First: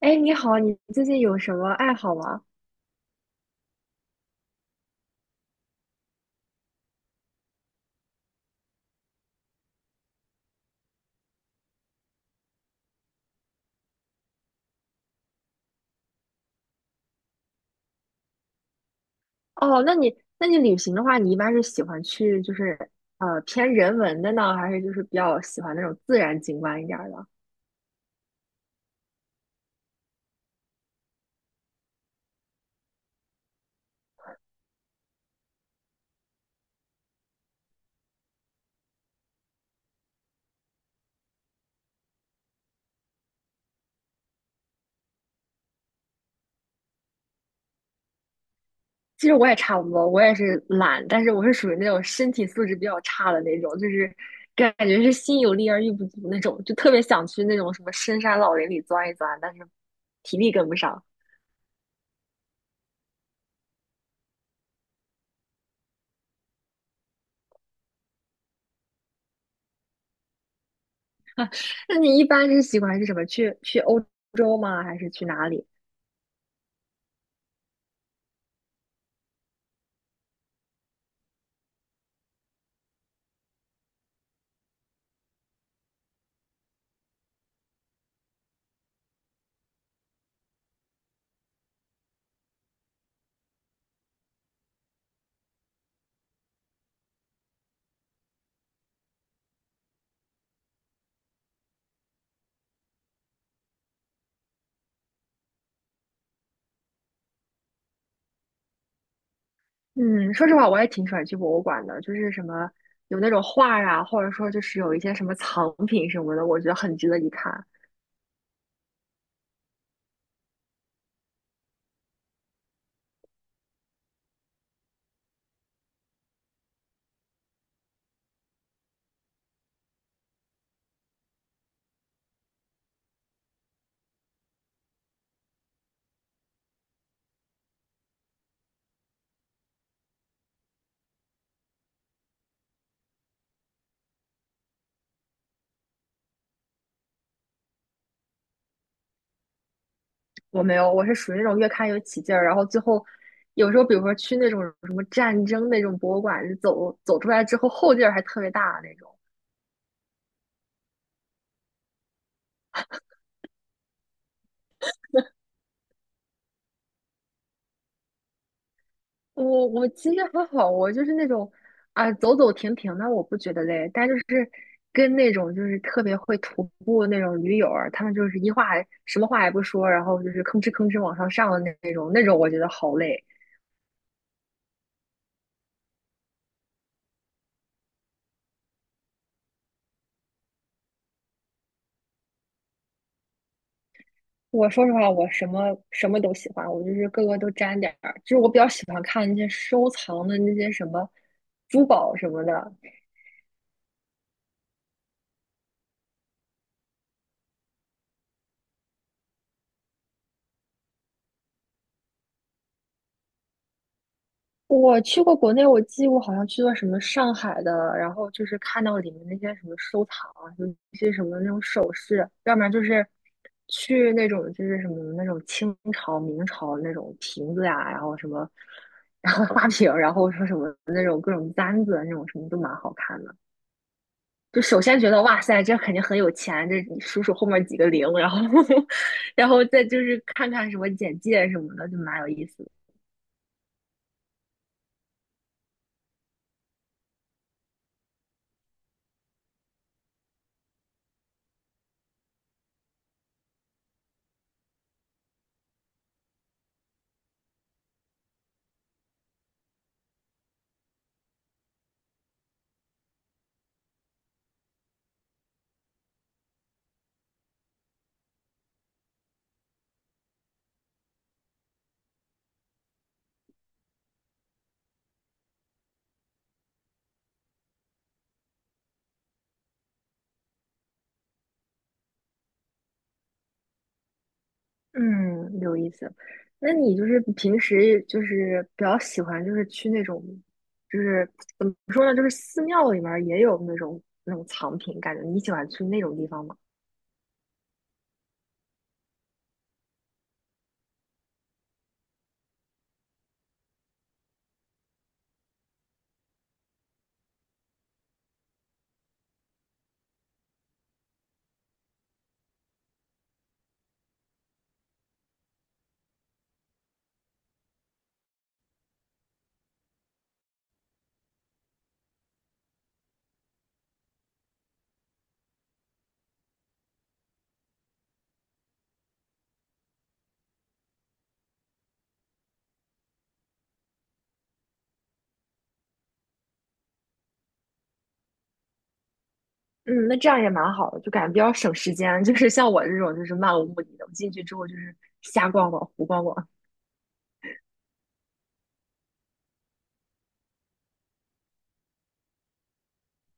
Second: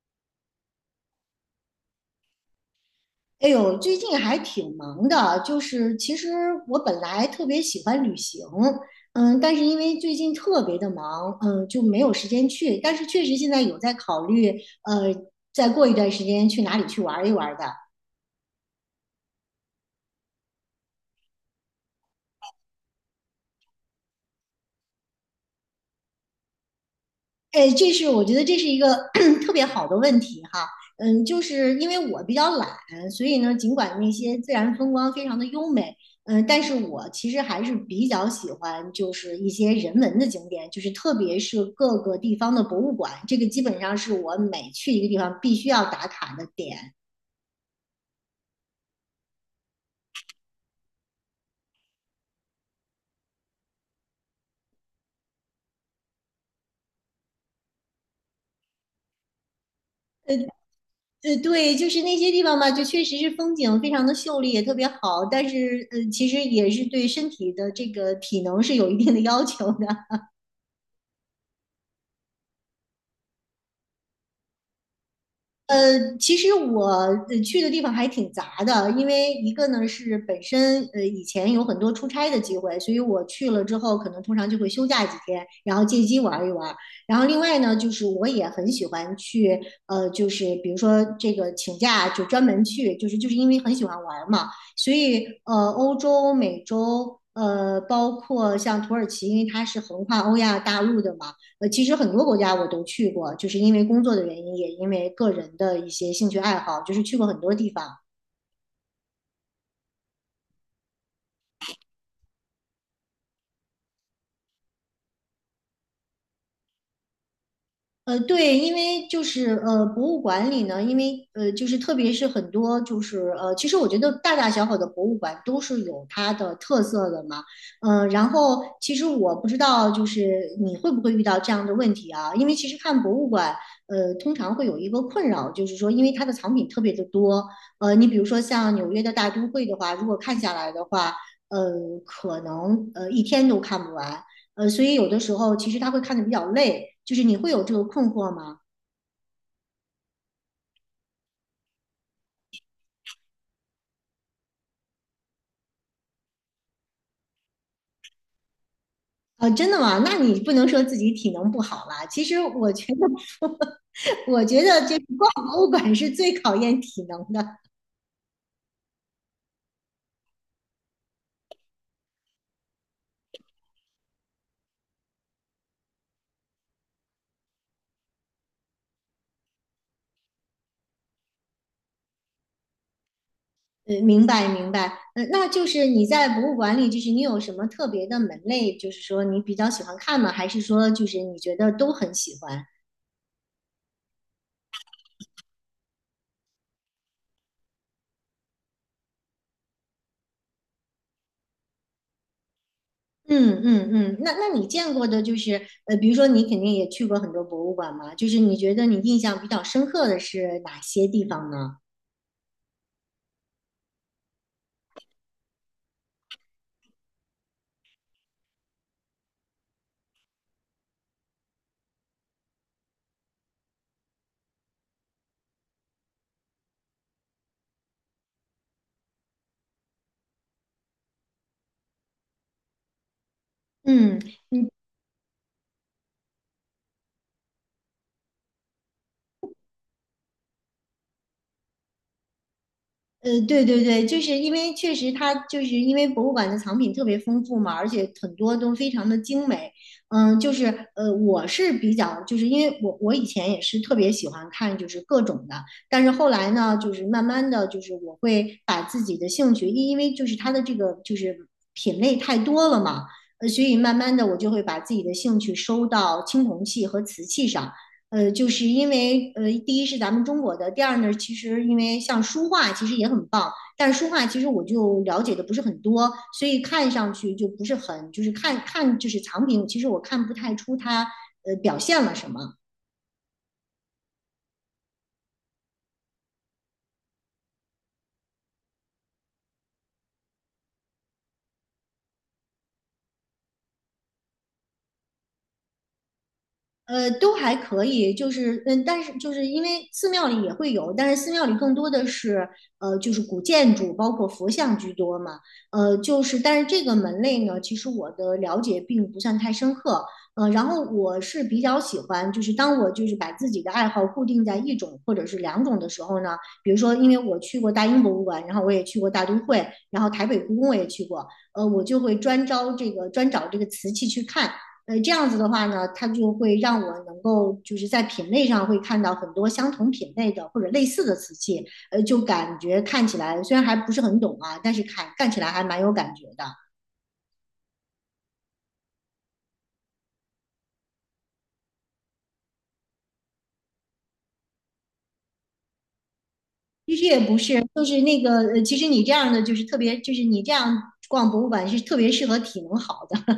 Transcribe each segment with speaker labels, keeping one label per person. Speaker 1: 哎，你好，你最近有什么爱好吗？
Speaker 2: 哎呦，最近还挺忙的，就是其实我本来特别喜欢旅行，但是因为最近特别的忙，就没有时间去。但是确实现在有在考虑，呃，再过一段时间去哪里去玩一玩的。
Speaker 1: 哦，那你旅行的话，你一般是喜欢去就是偏人文的呢，还是就是比较喜欢那种自然景观一点儿的？
Speaker 2: 哎，这是我觉得这是一个 特别好的问题哈。就是因为我比较懒，所以呢，尽管那些自然风光非常的优美，但是我其实还是比较喜欢就是一些人文的景点，就是特别是各个地方的博物馆，这个基本上是我每去一个地方必须要打卡的点。
Speaker 1: 其实我也差不多，我也是懒，但是我是属于那种身体素质比较差的那种，就是感觉是心有力而力不足那种，就特别想去那种什么深山老林里钻一钻，但是
Speaker 2: 呃
Speaker 1: 体力跟不上。
Speaker 2: 对，就是那些地方吧，就确实是风景非常的秀丽，也特别好，但是其实也是对身体的这个体能是有一定的要求的。
Speaker 1: 那你一般是喜欢是什么？去欧洲吗？还是去哪里？
Speaker 2: 其实我去的地方还挺杂的，因为一个呢是本身以前有很多出差的机会，所以我去了之后可能通常就会休假几天，然后借机玩一玩。然后另外呢，就是我也很喜欢去就是比如说这个请假就专门去，就是因为很喜欢玩嘛，所以欧洲、美洲包括像土耳其，因为它是横跨欧亚大陆的嘛。其实很多国家我都去过，就是因为工作的原因，也因为个人的一些兴趣爱好，就是去过很多地方。
Speaker 1: 嗯，说实话，我也挺喜欢去博物馆的，就是什么有那种画呀，或者说就是有一些什么藏品什么的，我觉得很值得一看。
Speaker 2: 对，因为就是博物馆里呢，因为就是特别是很多就是其实我觉得大大小小的博物馆都是有它的特色的嘛，然后其实我不知道就是你会不会遇到这样的问题啊，因为其实看博物馆，通常会有一个困扰，就是说因为它的藏品特别的多，你比如说像纽约的大都会的话，如果看下来的话，呃，可能一天都看不完，所以有的时候其实他会看得比较累，就是你会有这个困惑吗？
Speaker 1: 我没有，我是属于那种越看越起劲儿，然后最后有时候比如说去那种什么战争那种博物馆，走出来之后后劲儿还特别大那种。
Speaker 2: 啊，真的吗？那你不能说自己体能不好啦。其实我觉得，我觉得这逛博物馆是最考验体能的。
Speaker 1: 我其实还好，我就是那种走走停停的，我不觉得累。但就是跟那种就是特别会徒步那种驴友儿，他们就是一话还什么话也不说，然后就是吭哧吭哧往上上的那种，那种我觉得好累。
Speaker 2: 明白明白。嗯，那就是你在博物馆里，就是你有什么特别的门类，就是说你比较喜欢看吗？还是说就是你觉得都很喜欢？
Speaker 1: 我说实话，我什么都喜欢，我就是各个都沾点儿。就是我比较喜欢看那些收藏的那些什么珠宝什么的，
Speaker 2: 嗯嗯嗯。那你见过的，就是比如说你肯定也去过很多博物馆嘛，就是你觉得你印象比较深刻的是哪些地方呢？
Speaker 1: 我去过国内，我好像去过什么上海的，然后就是看到里面那些什么收藏啊，有一些什么那种首饰，要不然就是去那种就是什么那种清朝、明朝那种瓶子呀、然后什么，然后花瓶，然后说什么那种各种簪子啊那种什么都蛮好看的。
Speaker 2: 嗯，
Speaker 1: 就首先觉得哇塞，这肯定很有钱，这你数数后面几个零，然后 然后再就是看看什么简介什么的，就蛮有意思的。
Speaker 2: 对对对，就是因为确实它就是因为博物馆的藏品特别丰富嘛，而且很多都非常的精美。就是我是比较就是因为我以前也是特别喜欢看就是各种的，但是后来呢，就是慢慢的就是我会把自己的兴趣，因为就是它的这个就是品类太多了嘛，所以慢慢的我就会把自己的兴趣收到青铜器和瓷器上。就是因为第一是咱们中国的，第二呢，其实因为像书画其实也很棒，但是书画其实我就了解的不是很多，所以看上去就不是很，就是看看就是藏品，其实我看不太出它表现了什么。
Speaker 1: 嗯，有意思。那你就是平时就是比较喜欢就是去那种，就是怎么说呢，就是寺庙里面儿也有那种藏品，感觉你喜欢去那种地方吗？
Speaker 2: 都还可以，就是但是就是因为寺庙里也会有，但是寺庙里更多的是就是古建筑，包括佛像居多嘛。就是但是这个门类呢，其实我的了解并不算太深刻。然后我是比较喜欢，就是当我就是把自己的爱好固定在一种或者是两种的时候呢，比如说因为我去过大英博物馆，然后我也去过大都会，然后台北故宫我也去过，我就会专找这个瓷器去看。这样子的话呢，它就会让我能够就是在品类上会看到很多相同品类的或者类似的瓷器，就感觉看起来虽然还不是很懂啊，但是看看起来还蛮有感觉的。
Speaker 1: 嗯，那这样也蛮好的，就感觉比较省时间。就是像我这种就是漫无目的的，我进去之后就是瞎逛逛、胡逛逛。
Speaker 2: 其实也不是，就是那个，其实你这样的就是特别，就是你这样逛博物馆是特别适合体能好的。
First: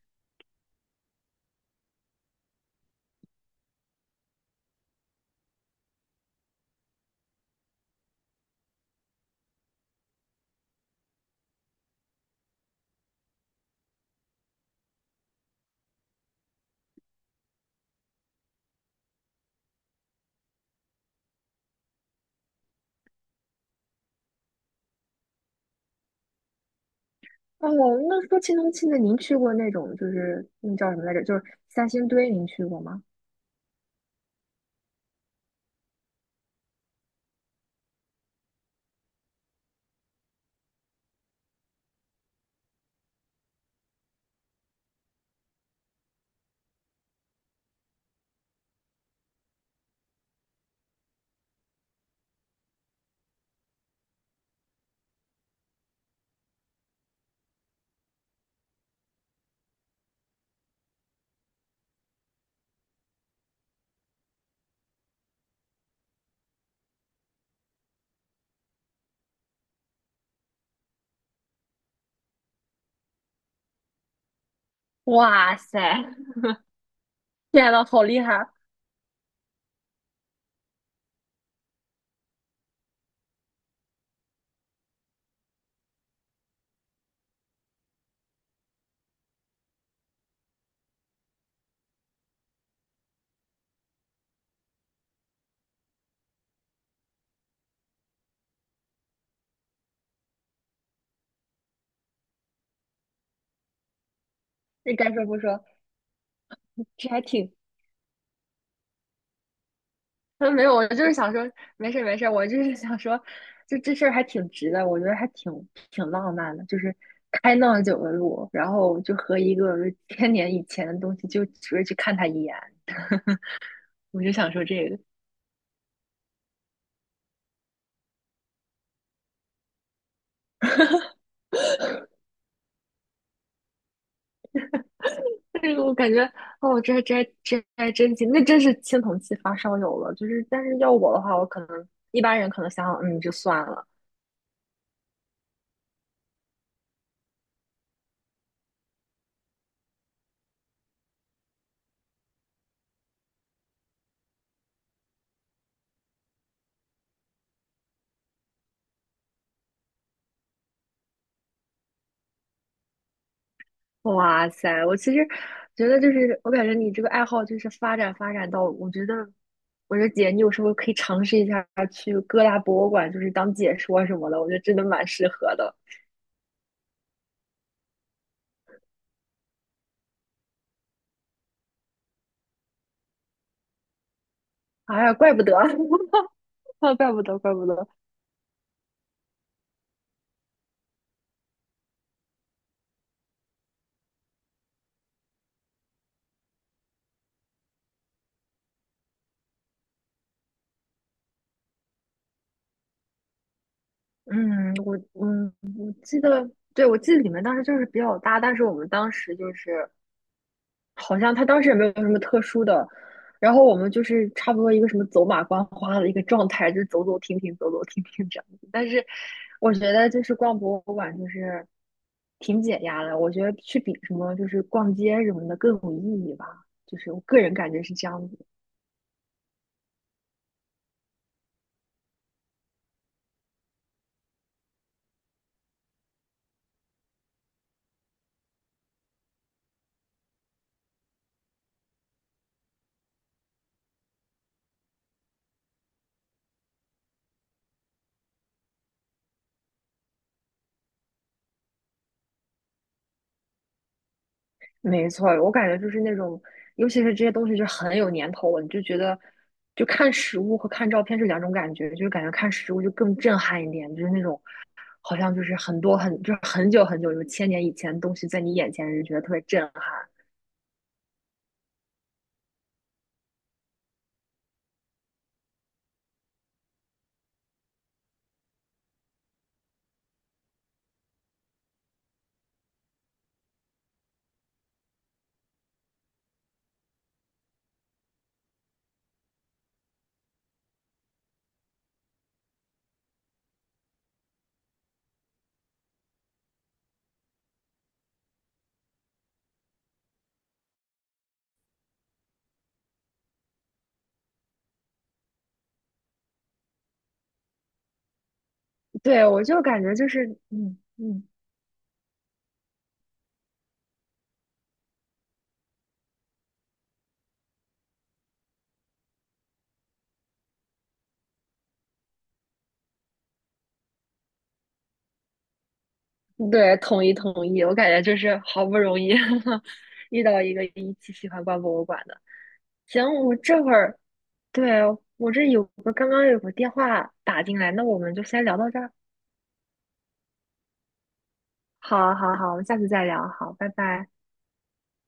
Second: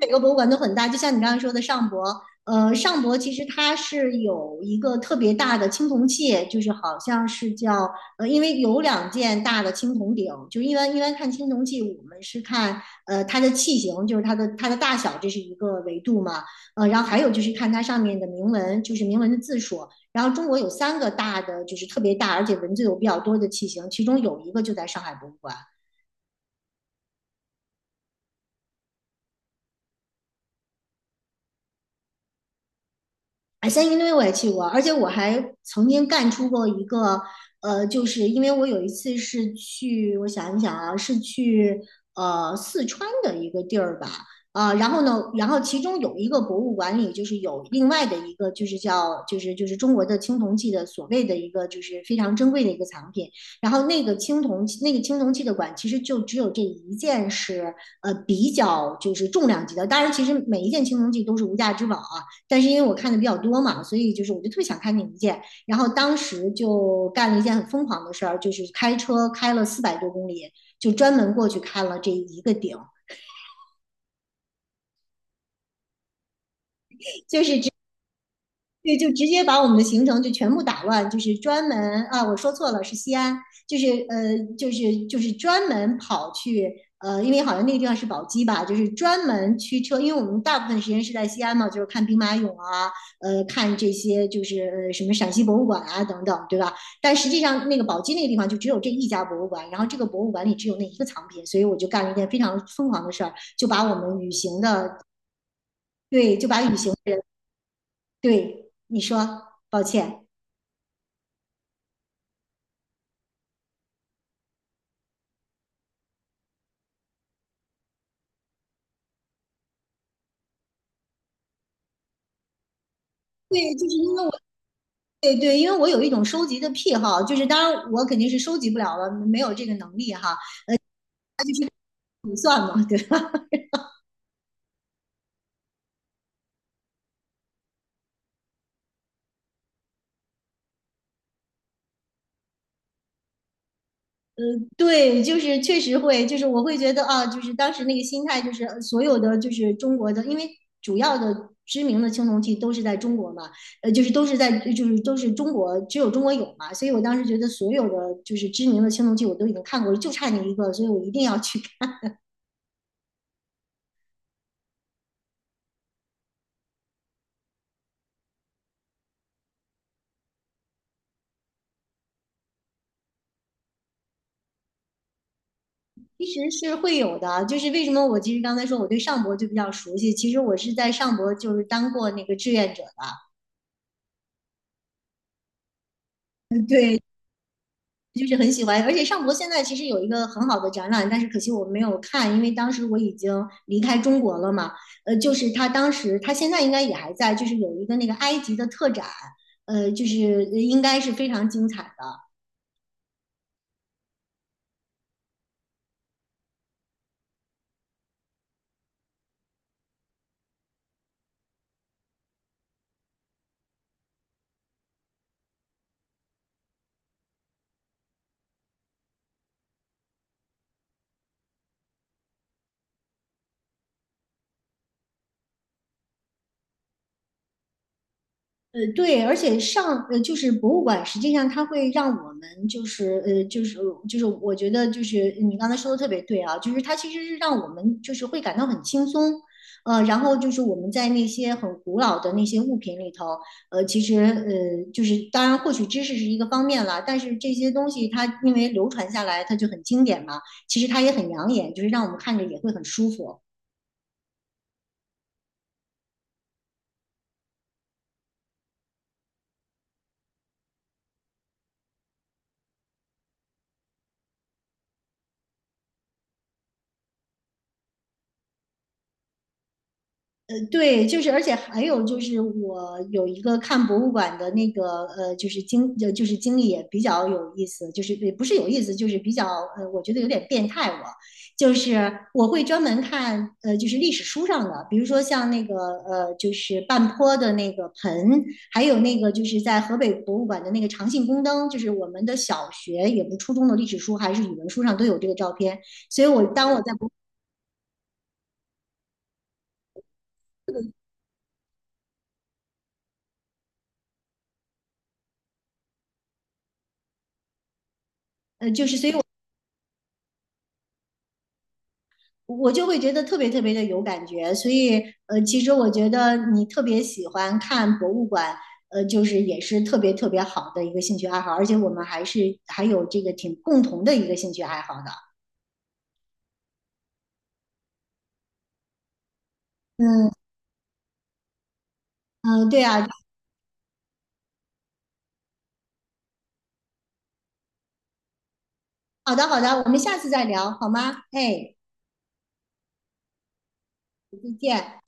Speaker 2: 每个博物馆都很大，就像你刚才说的上博，上博其实它是有一个特别大的青铜器，就是好像是叫因为有两件大的青铜鼎，就一般看青铜器，我们是看它的器型，就是它的大小，这是一个维度嘛，然后还有就是看它上面的铭文，就是铭文的字数。然后中国有三个大的，就是特别大，而且文字有比较多的器型，其中有一个就在上海博物馆。
Speaker 1: 哦，那说青铜器，那您去过那种就是那叫什么来着？就是三星堆，您去过吗？
Speaker 2: 哎，三星堆我也去过，而且我还曾经干出过一个，就是因为我有一次是去，我想一想啊，是去四川的一个地儿吧，啊、然后呢，然后其中有一个博物馆里就是有另外的一个，就是叫就是中国的青铜器的所谓的一个就是非常珍贵的一个藏品，然后那个青铜器的馆其实就只有这一件是比较就是重量级的，当然其实每一件青铜器都是无价之宝啊。但是因为我看的比较多嘛，所以就是我就特别想看那一件，然后当时就干了一件很疯狂的事儿，就是开车开了400多公里，就专门过去看了这一个顶，
Speaker 1: 哇塞，
Speaker 2: 就 是
Speaker 1: 天呐，好厉害！
Speaker 2: 对，就直接把我们的行程就全部打乱，就是专门啊，我说错了，是西安，就是就是专门跑去因为好像那个地方是宝鸡吧，就是专门驱车，因为我们大部分时间是在西安嘛，就是看兵马俑啊，看这些就是什么陕西博物馆啊等等，对吧？但实际上那个宝鸡那个地方就只有这一家博物馆，然后这个博物馆里只有那一个藏品，所以我就干了一件非常疯狂的事儿，就把我们旅行的
Speaker 1: 这该说不说。
Speaker 2: 对，就把旅行的人对你说，抱歉。
Speaker 1: 嗯，没有，我就是想说，没事没事，我就是想说，就这事儿还挺值的，我觉得还挺浪漫的，就是开那么久的路，然后就和一个千年以前的东西，就只为去看他一眼。
Speaker 2: 对，就是因
Speaker 1: 我
Speaker 2: 为
Speaker 1: 就想说这个，
Speaker 2: 对对，因为我有一种收集的癖好，就是当然我肯定是收集不了了，没有这个能力哈，对吧？
Speaker 1: 这个我感觉，哦，这还真行，那真是青铜器发烧友了，就是，但是要我的话，我可能一般人可能想想，嗯，就算了。
Speaker 2: 对，就是确实会，就是我会觉得啊，就是当时那个心态，就是所有的就是中国的，因为主要的知名的青铜器都是在中国嘛，就是都是在就是都是中国，只有中国有嘛，所以我当时觉得所有的就是知名的青铜器我都已经看过了，就差那一个，所以我一定要去
Speaker 1: 哇塞，我其实觉得就是，我感觉你这个爱好就是发展到，我觉得，我说姐，你有时候可以尝试一下去各大博物馆，就是当解说什么的，我觉得真的蛮适合的。
Speaker 2: 其实是会有的，就是为什么我其实刚才说我对上博就比较熟悉，其实我是在上博就是当过那个志愿者的，
Speaker 1: 哎呀，怪不得，
Speaker 2: 嗯
Speaker 1: 啊，
Speaker 2: 对，
Speaker 1: 怪不得，怪不得。
Speaker 2: 就是很喜欢，而且上博现在其实有一个很好的展览，但是可惜我没有看，因为当时我已经离开中国了嘛，就是他他现在应该也还在，就是有一个那个埃及的特展，就是应该是非常精彩的。
Speaker 1: 嗯，我记得，对，我记得你们当时就是比较大，但是我们当时就是。好像他当时也没有什么特殊的，然后我们就是差不多一个什么走马观花的一个状态，就是走走停停，走走停停这样子。但是我觉得就是逛博物馆就是挺解压的，我觉得去比什么就是逛街什么的更有意义吧，就是我个人感觉是这样子。
Speaker 2: 对，而且就是博物馆，实际上它会让我们就是就是我觉得就是你刚才说的特别对啊，就是它其实是让我们就是会感到很轻松，然后就是我们在那些很古老的那些物品里头，其实就是当然获取知识是一个方面啦，但是这些东西它因为流传下来，它就很经典嘛，其实它也很养眼，就是让我们看着也会很舒服。
Speaker 1: 没错，我感觉就是那种，尤其是这些东西就很有年头了，你就觉得。就看实物和看照片是两种感觉，就是感觉看实物就更震撼一点，就是那种好像就是很多很就是很久很久，有千年以前的东西在你眼前，就觉得特别震撼。
Speaker 2: 对，就是，而且还有就是，我有一个看博物馆的那个就是就是经历也比较有意思，就是也不是有意思，就是比较我觉得有点变态我。就是我会专门看，就是历史书上的，比如说像那个，就是半坡的那个盆，还有那个就是在河北博物馆的那个长信宫灯，就是我们的小学也不初中的历史书还是语文书上都有这个照片，所以我当我在博，就是所以我
Speaker 1: 对，我就感觉就是，嗯嗯，
Speaker 2: 我就会觉得特别特别的有感觉。所以，其实我觉得你特别喜欢看博物馆，就是也是特别特别好的一个兴趣爱好，而且我们还是还有这个挺共同的一个兴趣爱好的。
Speaker 1: 对，统一统一，我感觉就是好不容易 遇
Speaker 2: 嗯
Speaker 1: 到一个一起喜欢逛博物馆的。
Speaker 2: 嗯，对
Speaker 1: 行，
Speaker 2: 啊，
Speaker 1: 我这会儿，对，我这有个刚刚有个电话打进来，那我们就先聊到这儿。
Speaker 2: 好的好的，我们下次再聊好吗？哎，
Speaker 1: 好，好，好，我们下次再聊。好，拜拜。
Speaker 2: 再见。